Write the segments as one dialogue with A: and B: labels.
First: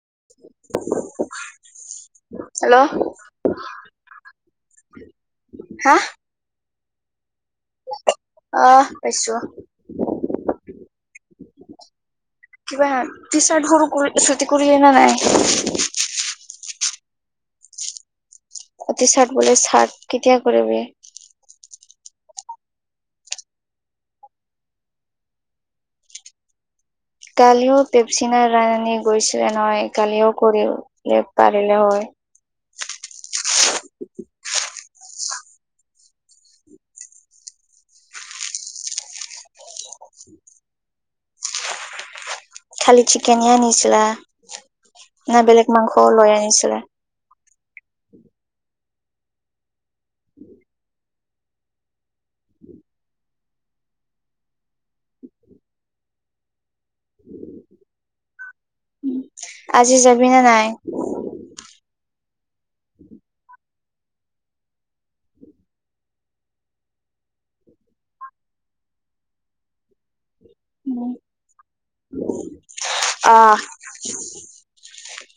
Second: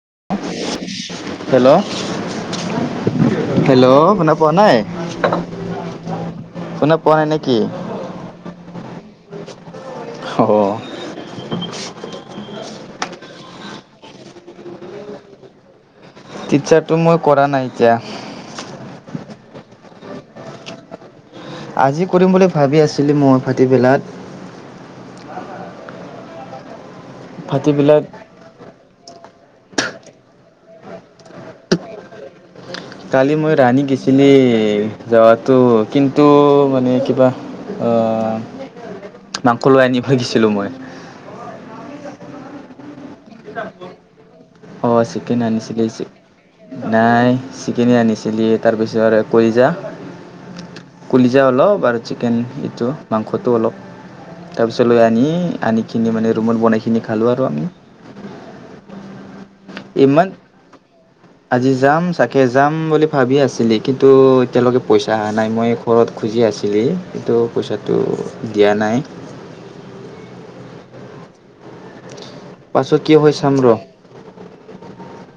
A: [unintelligible]
B: Hello,
A: hello
B: hello শুনা পোৱা নাই।
A: হা।
B: শুনা পোৱা নাই নেকি
A: অ'হ', পাইছো।
B: অ
A: [unintelligible] কিবা টি চাৰ্ট সৰু কৰি চুটি কৰি অনা নাই।
B: টিচাৰ্টো মই কৰা নাই এতিয়া।
A: অ' টিচাৰ্ট বোলে চাৰ্ট কেতিয়া কৰিবি।
B: আজি কৰিম বুলি ভাবি আছিলো মই ভাটিবেলাত।
A: কালিওঁ
B: ভাটিবেলাত
A: পেপচিনাৰ ৰানী গৈ। নহয় কালিও কৰিলে পাৰিলে হয়।
B: কালি মই ৰাণী গৈছিলি যাৱাতো কিন্তু মানে কিবা মাংসলৈ আনি ভাগিছিলোঁ মই।
A: খালি চিকেন আনিছিলা।
B: অ'
A: না
B: চিকেন
A: বেলেগ
B: আনিছিলিকেই
A: মাংস
B: চি
A: লৈ আনিছিলা
B: নাই। চিকেনি আনিছিলি তাৰপিছত কৰিজা। কলিজা অলপ আৰু চিকেন এইটো মাংসটো অলপ। তাৰ পিছত লৈ আনি, আনি কিনি মানে ৰুমত বনাইকিনি খালো আৰু আমি।
A: [unintelligible] আজি যাবি
B: ইমান!
A: নে নাই
B: আজি যাম চাকে যাম বুলি ভাবি আছিলি। কিন্তু এতিয়ালৈকে পইচা অহা নাই মই ঘৰত খুজি আছিলি কিন্তু পইচাটো দিয়া নাই। নাই।
A: উ'ম।
B: পাছত কি হয় চাম ৰ?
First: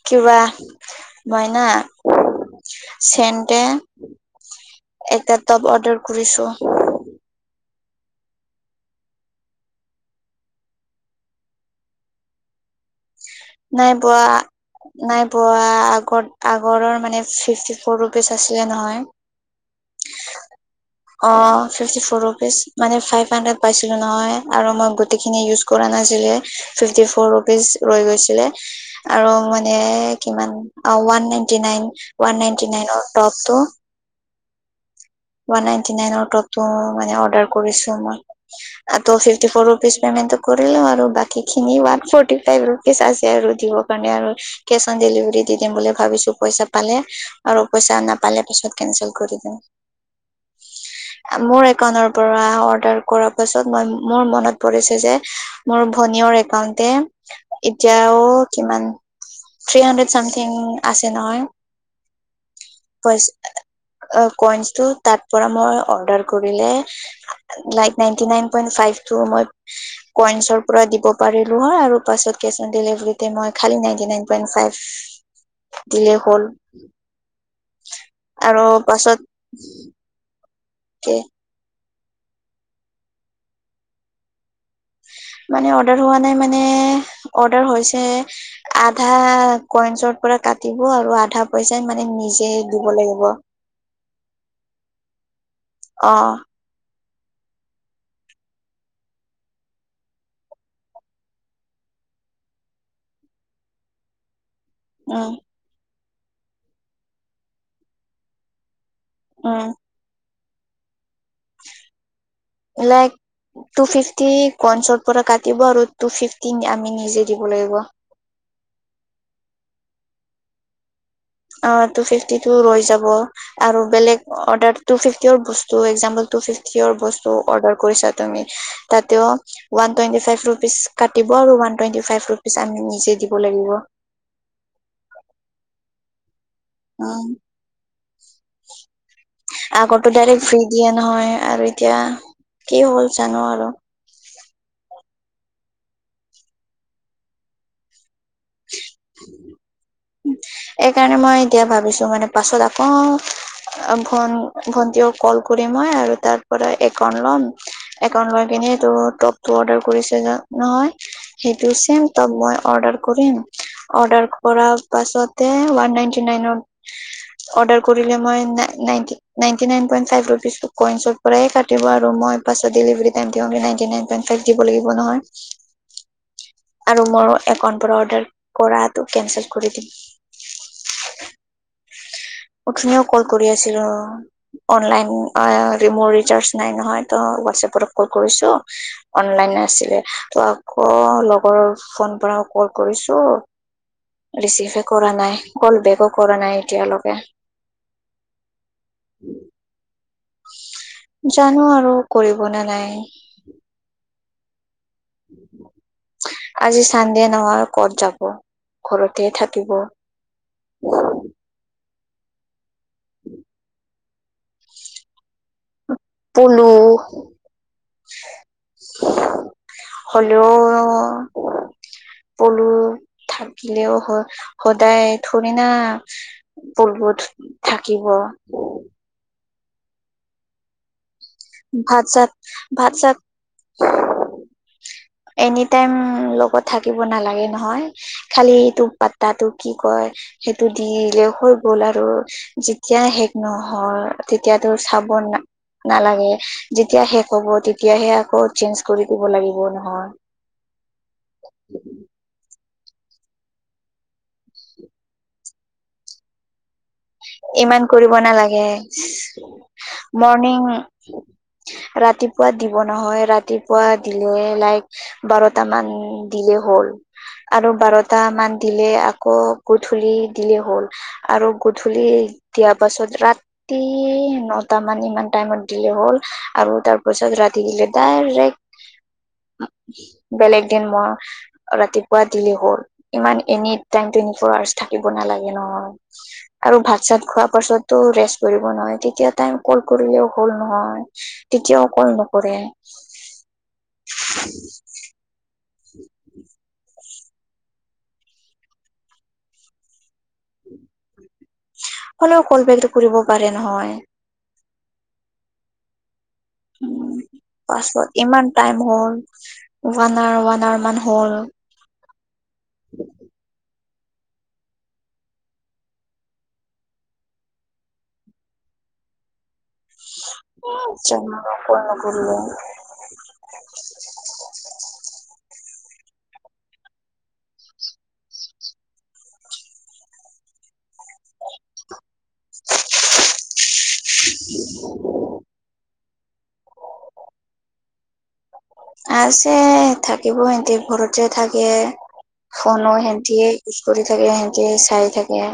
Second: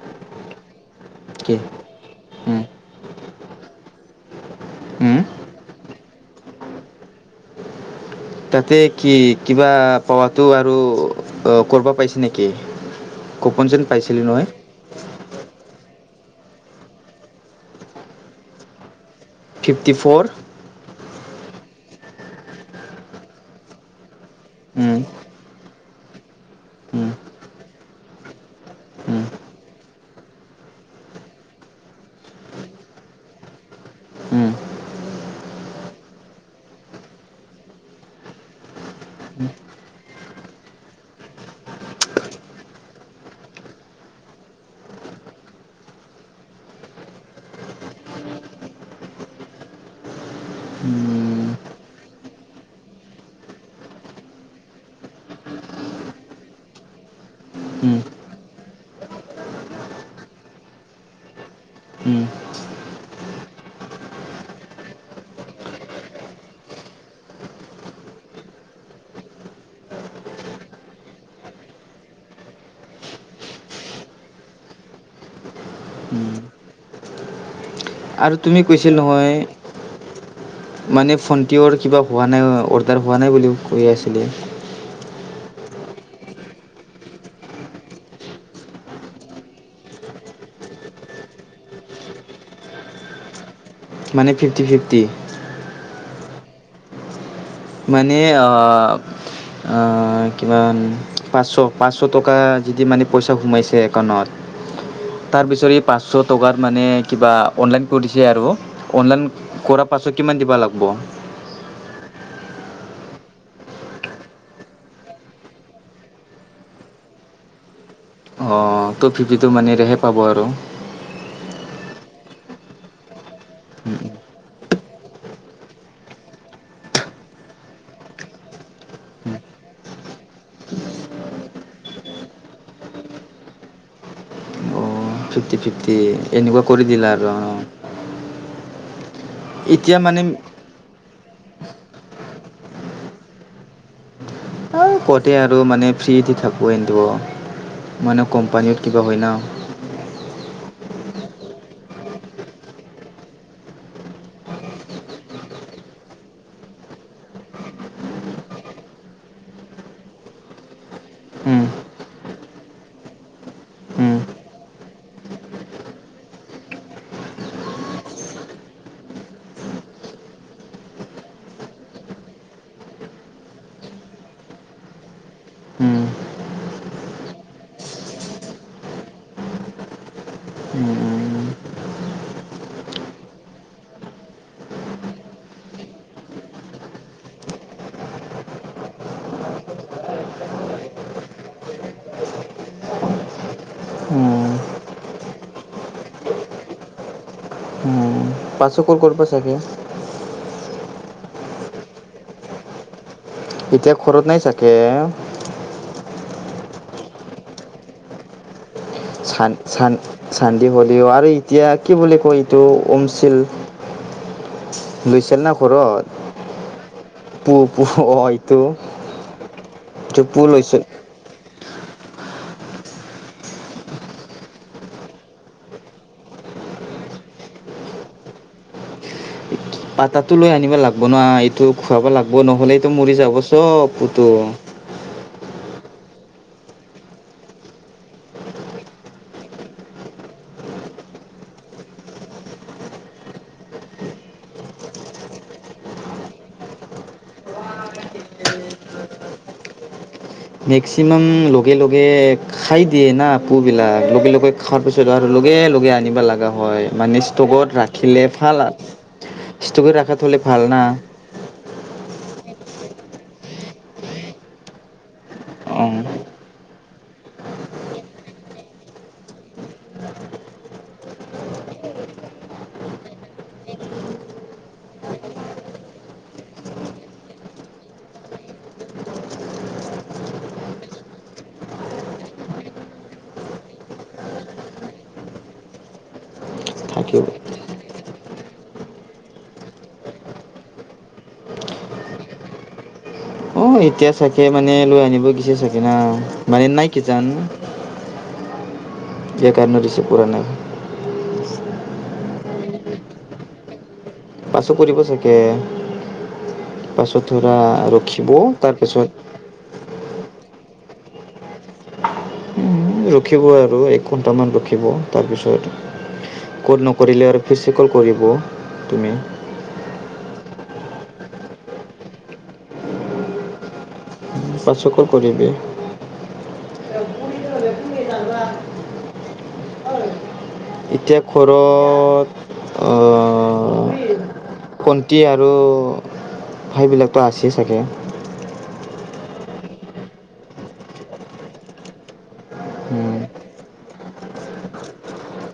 A: কিবা
B: কি
A: মইনা
B: উম,
A: চেণ্টে।
B: উম,
A: এটা তপ অৰ্ডাৰ কৰিছো।
B: তাতে কি কিবা পাৱো আৰু কৰিবা পাইছে নেকি? কুপন যেন
A: নাই
B: পাইছিলোঁ
A: পোৱা
B: নহয়
A: নাই পোৱা আগত আগৰৰ মানে ফিফটি ফৰ ৰুপিজ আছিলে নহয়।
B: Fifty four.
A: অ' ফিফ্টি ফ'ৰ ৰুপিজ মানে ফাইপ হাৰ্টৰেট পাইছিলো নহয় আৰু মই
B: উম,
A: গোটেই খিনি ইউচ কৰা নাছিলে ফিফটি
B: উম,
A: ফ'ৰ ৰুপিজ ৰৈ গৈছিলে
B: উম,
A: আৰু মানে কিমান? অ one ninety nine, one ninety নাইনৰ টপটো।
B: উম!
A: ওৱান নাইনটি নাইনৰ টপটো অ মানে অ অৰ্ডাৰ কৰিছো মই। ত্ও ফিফটিফৰ ৰোপিচ পেমেন্ট টো কৰিলো আৰু বাকীখিনি ওৱান ফৰটিটা ৰোপিচ আছে আৰু দিব কাৰণে আৰু কেচ অন ডেলি দিতে দি দিম বুলি ভাবিছো, পইচা পালে আৰু পইচা নাপালে পিছত কেনচেল কৰি দিম।
B: উম [inaudible]
A: মোৰ একাউণ্টৰ পৰা অৰ্ডাৰ কৰা পাছত মোৰ মনত পৰিছে যে মোৰ [unintelligible] একাউণ্টে
B: উম,
A: এতিয়াও কিমান থ্ৰী হাণ্ড্ৰেড চামথিং আছে নহয়।
B: উম।
A: [unintelligible] কইনচটো তাৰ পৰা মই অৰ্ডাৰ কৰিলে, লাইক নাইনটি নাইন পইন্ট ফাইভটো মই কইনছৰ পৰা দিব পাৰিলোঁ হয় আৰু পাছত কেছ অন ডেলিভাৰীতে মই খালি নাইট নাইন পইণ্ট ফাইভ দিলে হ'ল।
B: আৰু তুমি কৈছিলি নহয় মানে ভণ্টিৰো কিবা হোৱা নাই, অৰ্ডাৰ হোৱা নাই বুলি কৈ আছিলে [inaudible]
A: মানে অৰ্ডাৰ হোৱা নাই, মানে অৰ্ডাৰ হৈছে আধা কইনছত পৰা কাটিব আৰু আধা পইচা, মানে নিজে দিব লাগিব।
B: মানে ফিফটি-ফিফটি।
A: অঁ!
B: মানে অ-অ কিমান পাঁচশ-পাঁচশ টকা যদি মানে পইচা সোমাইছে একাউণ্টত
A: উম
B: তাৰপিছৰে পাঁচশ টকাত মানে কিবা অনলাইন কৰিছে আৰু অনলাইন
A: উম
B: কৰাৰ পাছত কিমান দিবা লাগিব?
A: লাইক [unintelligible] টুফিফটি ক‌ইনছৰ পৰা কাটিব আৰু টুফিফটি আমি নিজে দিব লাগিব।
B: অঁ ত' ফিফিটো মানিৰেহে পাব আৰু।
A: অঁ টুফিফটি ৰৈ যাব আৰু বেলেগ অৰ্ডাৰটো টুফিফটি বস্তু একজামপোল টুফিফটিৰ বস্তু অৰ্ডাৰ কৰিছা তুমি তাতেও ওৱান টুৱেন্টি ফাইভ ৰোপিচ কাটিব। আৰু ওৱান টুৱেণ্টি ফাইভ ৰুপিজ আমি নিজে দিব লাগিব।
B: ফিফটি-ফিফটি এনেকুৱা কৰি দিলা
A: উম
B: আৰু অ।
A: আগতো ডাইৰেক্ট ফ্ৰী দিয়ে নহয় আৰু এতিয়া কি হ'ল জানো আৰু।
B: [unintelligible] কতে আৰু মানে ফ্ৰী দি থাকো এটোৱ মানে কোম্পানীত কিবা হয় ন।
A: সেইকাৰণে মই এতিয়া ভাবিছোঁ মানে পাছত আকৌ ভন-ভণ্টীয়েও কল কৰি ম [unintelligible] তাৰ পৰাই একাউণ্ট লয়, একাউণ্ট লৈ পিনে তোৰ টপটো অৰ্ডাৰ কৰি চাম। [unintelligible] সেইটো চেইম টপ মই অৰ্ডাৰ কৰিম, অৰ্ডাৰ কৰা পাছতে ওৱান নাইনটি নাইনৰ অৰ্ডাৰ কৰিলে মই [unintelligible] নাইনটি নাইন পইণ্ট ফাইভ ৰুপিচটো কইনছৰ পৰাই কাটিব আৰু মই পাছত ডেলিভাৰী টাইম দিওঁতে নাইনটি নাইন পইণ্ট ফাইভ দিব লাগিব। নহয়।
B: উম!
A: আৰু মোৰ একাউণ্টৰ পৰা অৰ্ডাৰ কৰাটো কেনচেল
B: উম!
A: [unintelligible] উঠনিও কল কৰি আছিলোঁ অঁ। অনলাইন এ মোৰ ৰিচাৰ্জ নাই নহয় ত হোৱাটএপৰ পৰা কল কৰিছোঁ এ অনলাইন নাছিলে ত আকৌ লগৰৰ ফোনৰ পৰা কল কৰিছোঁ। ৰিচিভে কৰা নাই, কল বেকো কৰা নাই এতিয়ালৈকে।
B: পাছত ক'ল কৰিব চাগে?
A: জানো আৰু কৰিব নে নাই।
B: এতিয়া ঘৰত নাই চাগে।
A: আজি চান দে নহয় ক'ত যাব? ঘৰতে
B: চান
A: থাকিব
B: -চান -চানদে হ'লেও আৰু এতিয়া কি বুলি কয় এইটো? উমছিল, লৈছেনা ঘৰত?
A: পলু
B: পু পু--হয়টো
A: হলেও--অ পলু। থাকিলেও, স সদায় থুৰেণা পৰ্বত থাকিব? [unintelligible]
B: পাতাটো লৈ আনিব লাগব' বনোৱা, এইটো খোৱাব
A: ভাত চাত
B: লাগব', নহ'লে এইটো
A: ভাত
B: মৰি
A: চাত
B: যাব, চব্‌ বতু
A: এনিটাইম লগত থাকিব নালাগে নহয়, খালি ইটো পাতাটো কি কয়? হেহ-সেইটো দিলে হৈ গ'ল আৰু যেতিয়া শেষ নহয় তেতিয়াাটো চাব বন্‌না নালাগে যেতিয়া শেষ হ'ব তেতিয়াাহে আকৌ চেঞ্জ কৰি দিব লাগিব ন'।
B: মেক্সিমাম লগে লগে খাই দিয়ে না পু--বিলাক, লগে লগে খোৱাৰ পিছত আৰু লগে লগে আনিব লগা হ'য়। মানে, ষ্ট'কত
A: ইমান কৰিব
B: ৰাখিলে ভাল
A: নালাগে
B: আ ষ্ট'কে ৰাখা থ'লে ভাল
A: মৰ্ণিং
B: না।
A: ৰাতিপুৱা দিব নহয়, ৰাতিপুৱা দিলে লাইক বাৰট মান
B: অঁ
A: দিলে হল, আৰু বাৰটা মান দিলে আকৌ গুধূলি দিলে হ'ল আৰু গুধ ধূলি দিয়াৰ পাছত ৰাত ৰাতি--নটামান, ইমান টাইমত দিলে হ'ল আৰু তাৰ পাছত ৰাতি দিলে, ডাইৰেক্' বেলেগ দিন মই ৰাতিপুৱা দিলে হ'ল। ইমান এনি টাইম টেন-ফৰ আৱাৰ্চ থাকিব নালাগে নহয়। আৰু ভাত-
B: থাকিব
A: চাত খোৱাৰ পাছতটো ৰেষ্ট কৰিব নহয় তেতিয়া তাই কল কৰিলেও হ'ল নহয়। তেত কিয় কল নকৰে?
B: অঁ এতিয়া চাগে মানে লৈ আনিব দিছে চাগে না? মানে, নাই কি জান। সেই কাৰণে ৰিছিভ কৰা নাই।
A: হ'লেও কল বেলটো কৰিব পাৰে নহয়।
B: পাছত কৰিব চাগে? পাছত ধৰা
A: পাছত
B: ৰখিবও
A: ইমান টাইম হ'ল
B: তাৰপিছত
A: ওৱান আৱাৰ, ওৱান আৱাৰ মান হ'ল।
B: ৰখিব আৰু একঘণ্টা মান ৰখিব তাৰপিছত কল নকৰিলে আৰু ফিছি কল কৰিব তুমি।
A: ঔঁ যা, মই কল নকৰোৱে।
B: পাছত কল কৰিবি। এতিয়া ঘৰত অঁ--ভণ্টি আৰু ভাইবিলাকটো আছেই চাগে?
A: আছে, থাকিব হেতি ঘৰতে থাকে। ফনো হেঁতিয়ে ইউজ কৰি থাকে, হেঁতিয়ে চাই থাকে।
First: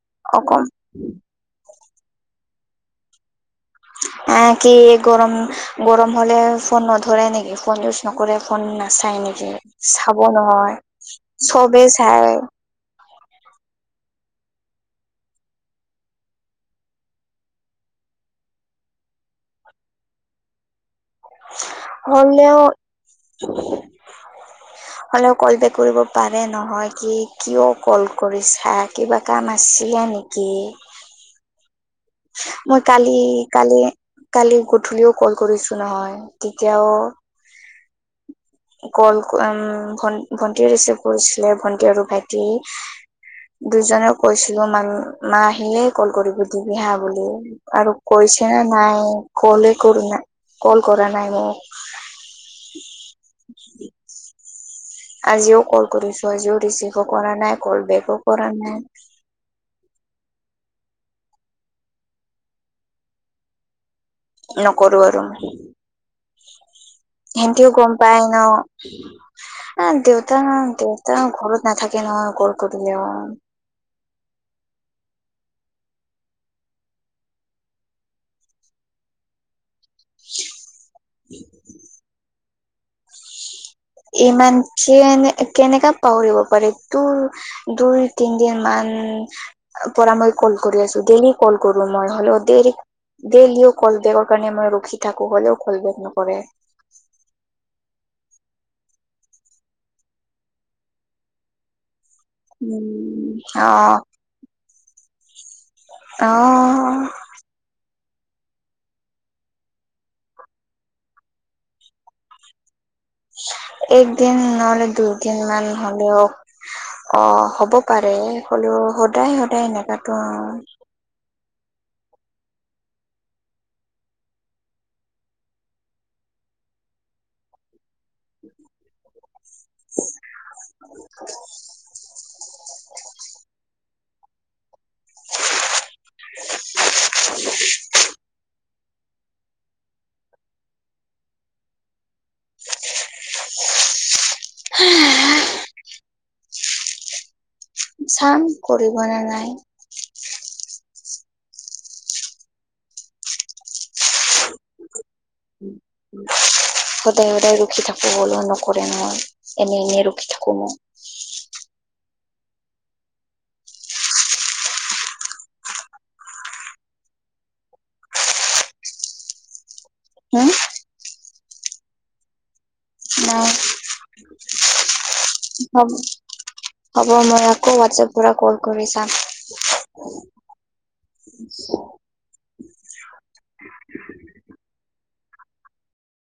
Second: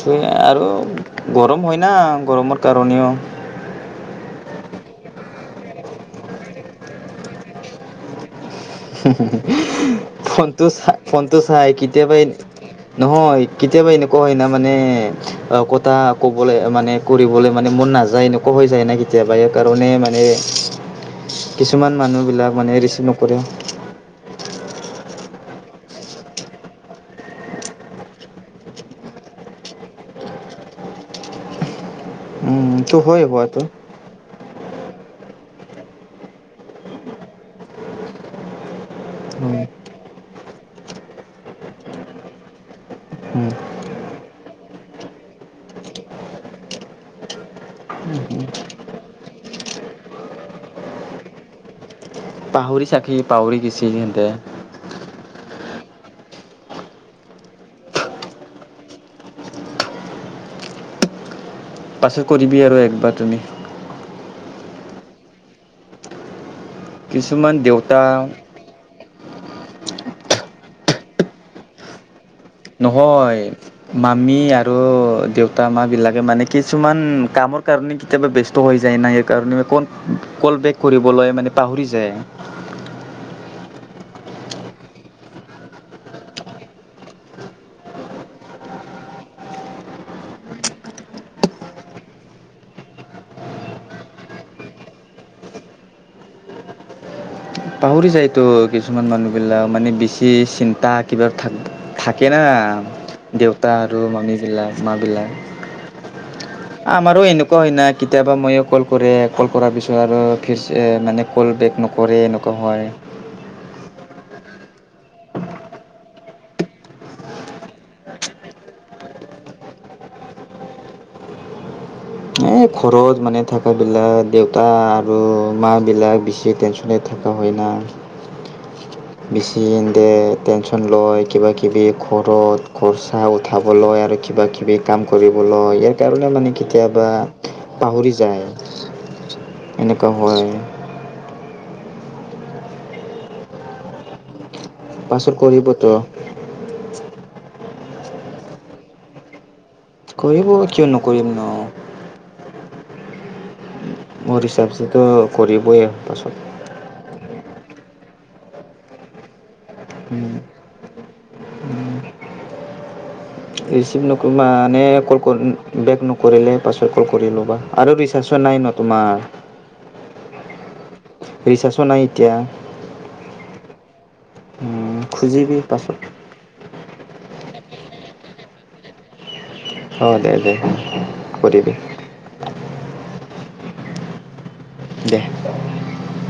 B: সেয়ে
A: অকম
B: আৰু গৰম হ'য় না, গৰমৰ কাৰণেও।
A: আঁ কি গৰম, গৰম হ'লেও ফোন নধৰে নেকি? ফোন ইউজ নকৰে? ফোন
B: হোঁ
A: নাচায়
B: হোঁ
A: নেকি? চাব
B: হোঁ-ফোনটো
A: নহয়
B: চা ফোনটো চাই
A: চবেই
B: কেতিয়াবা এ
A: চাই
B: নহয়, কেতিয়াবা এনেকুৱা হ'য় না মানে, অঁ কতা কবলে মানে, কৰিবলে মানে মন নাজায়, এনেকোৱা হৈ যায় না কেতিয়াবা এই কাৰণে মানে কিছুমান মানুহ বিলাক
A: হ'লেও
B: মানে ৰিচিভ নকৰে।
A: [unintelligible] হ'লেও, কল বেক কৰিব পাৰে নহয়। কি, কিয় কল কৰিছা? কিবা কাম আছিলে আনকি
B: উম
A: মই
B: তো
A: কালি,
B: হয় হোৱাটো
A: কালি, কালি গোট্ উঠুনিও কল কৰিছো নহ'য়, তেতিয়াও কল
B: উম
A: আঁম ভণ্টি ৰিচিভ কৰিছিলে, ভণ্টি আৰু ভাইটি
B: উম
A: দুইজনে কৈছিলো মাঁ, মাঁ আহিলেই কল কৰিবি দিবি হাঁ বুলি আৰু কৈছিল আ ন নাই কলে কৰো নাই, কল কৰা নাই মোক
B: পাহৰি চাকি পাহৰি গিচি সতে
A: আজিও কল কৰিছো, আজিও ৰিচিভো কৰা নাই, কল বেকো কৰা নাই,
B: পাছত কৰিবি আৰু একবাৰ তুমি
A: নকৰো আৰু
B: কিছুমান
A: সিহঁতিও গম
B: দেউতা
A: পায় ন! অঁ দেউতাঁ, দেউতাঁ ঘৰত নাথাকে নহয়? কল কৰিলেও
B: নহয় মামি আৰু দেউতাঁ মাঁ বিলাকে, মানে কিছুমান কামৰ কাৰণে কেতিয়াবা ব্যস্ত হৈ যায় না! সেই কাৰণে কল বেক কৰিবলৈ মানে পাহৰি যায়।
A: ইমান কেনে কেনেকা পাহৰিব পাৰে ত দুই, তিনদিন মান উম পৰা মই কল কৰি আছো। দেৰি কল কৰো মই হ'লেও দেৰি, ডেইলিও কল বেগৰ কাৰণে মই ৰখি থাকো। হলেওঁ, কল বেগ নকৰে।
B: পাহৰি যায়তো কিছুমান মানুহ বিলাক। মানে বেছি চিন্তা কিবা থাক, থাকে ন
A: উম অ
B: দেউতাঁ আৰু মামী বিলাক মা বিলাক
A: অ
B: আমাৰো এনেকুৱা হয় নাই কেতিয়াবা ময়ো কল কৰে। কল কৰাৰ পিছত আৰু ফ মানে কল বেক নকৰে,, হয়ৱ
A: একদিন নহলে দুই, দিন মান হ'লেওঁ অঁ হ'ব পাৰে হ'লেওঁ সদায় সদায় সেনেকাতো অঁ।
B: এই ঘৰত মানে থাকাবিলাক, দেউতাঁ আৰু মাবিলাক বেছি টেনচনে থাকে। হয়না।
A: [unintelligible]
B: বেচি দে টেনচন লয় কিবাকিবি ঘৰত খৰচা উঠাব লয় আৰু কিবা কিবি কাম কৰিবলৈ। ইয়াৰ কাৰণে মানে কেতিয়াবা পাহৰি যায়। এনেকুৱা হয়, পাছত কৰিব তো'
A: চাম কৰিব ন নাই,?
B: কৰিব কিয় নকৰিম ন। মোৰ হিচাপটোতো কৰিবই আৰু পাছত।
A: সদায় সদায় ৰখি থাকো হ'লেও নকৰে নহয়। এনে এনে ৰখি থাকো মই।
B: ৰিচিভ ন, মানে কল বেক নকৰিলে পাছৰ্ড কল কৰি ল'বা, আৰু ৰিচাৰ্চৰ নাই ন তোমাৰ
A: হা?
B: ৰিচাৰ্ছো নাই এতিয়া।
A: নাই।
B: খুজিবি পাছত।
A: হ'ব, মই আকৌ হোৱাটছএপ পৰা কল কৰি চাম।
B: অঁ, দে দে। সুধিবি। দে।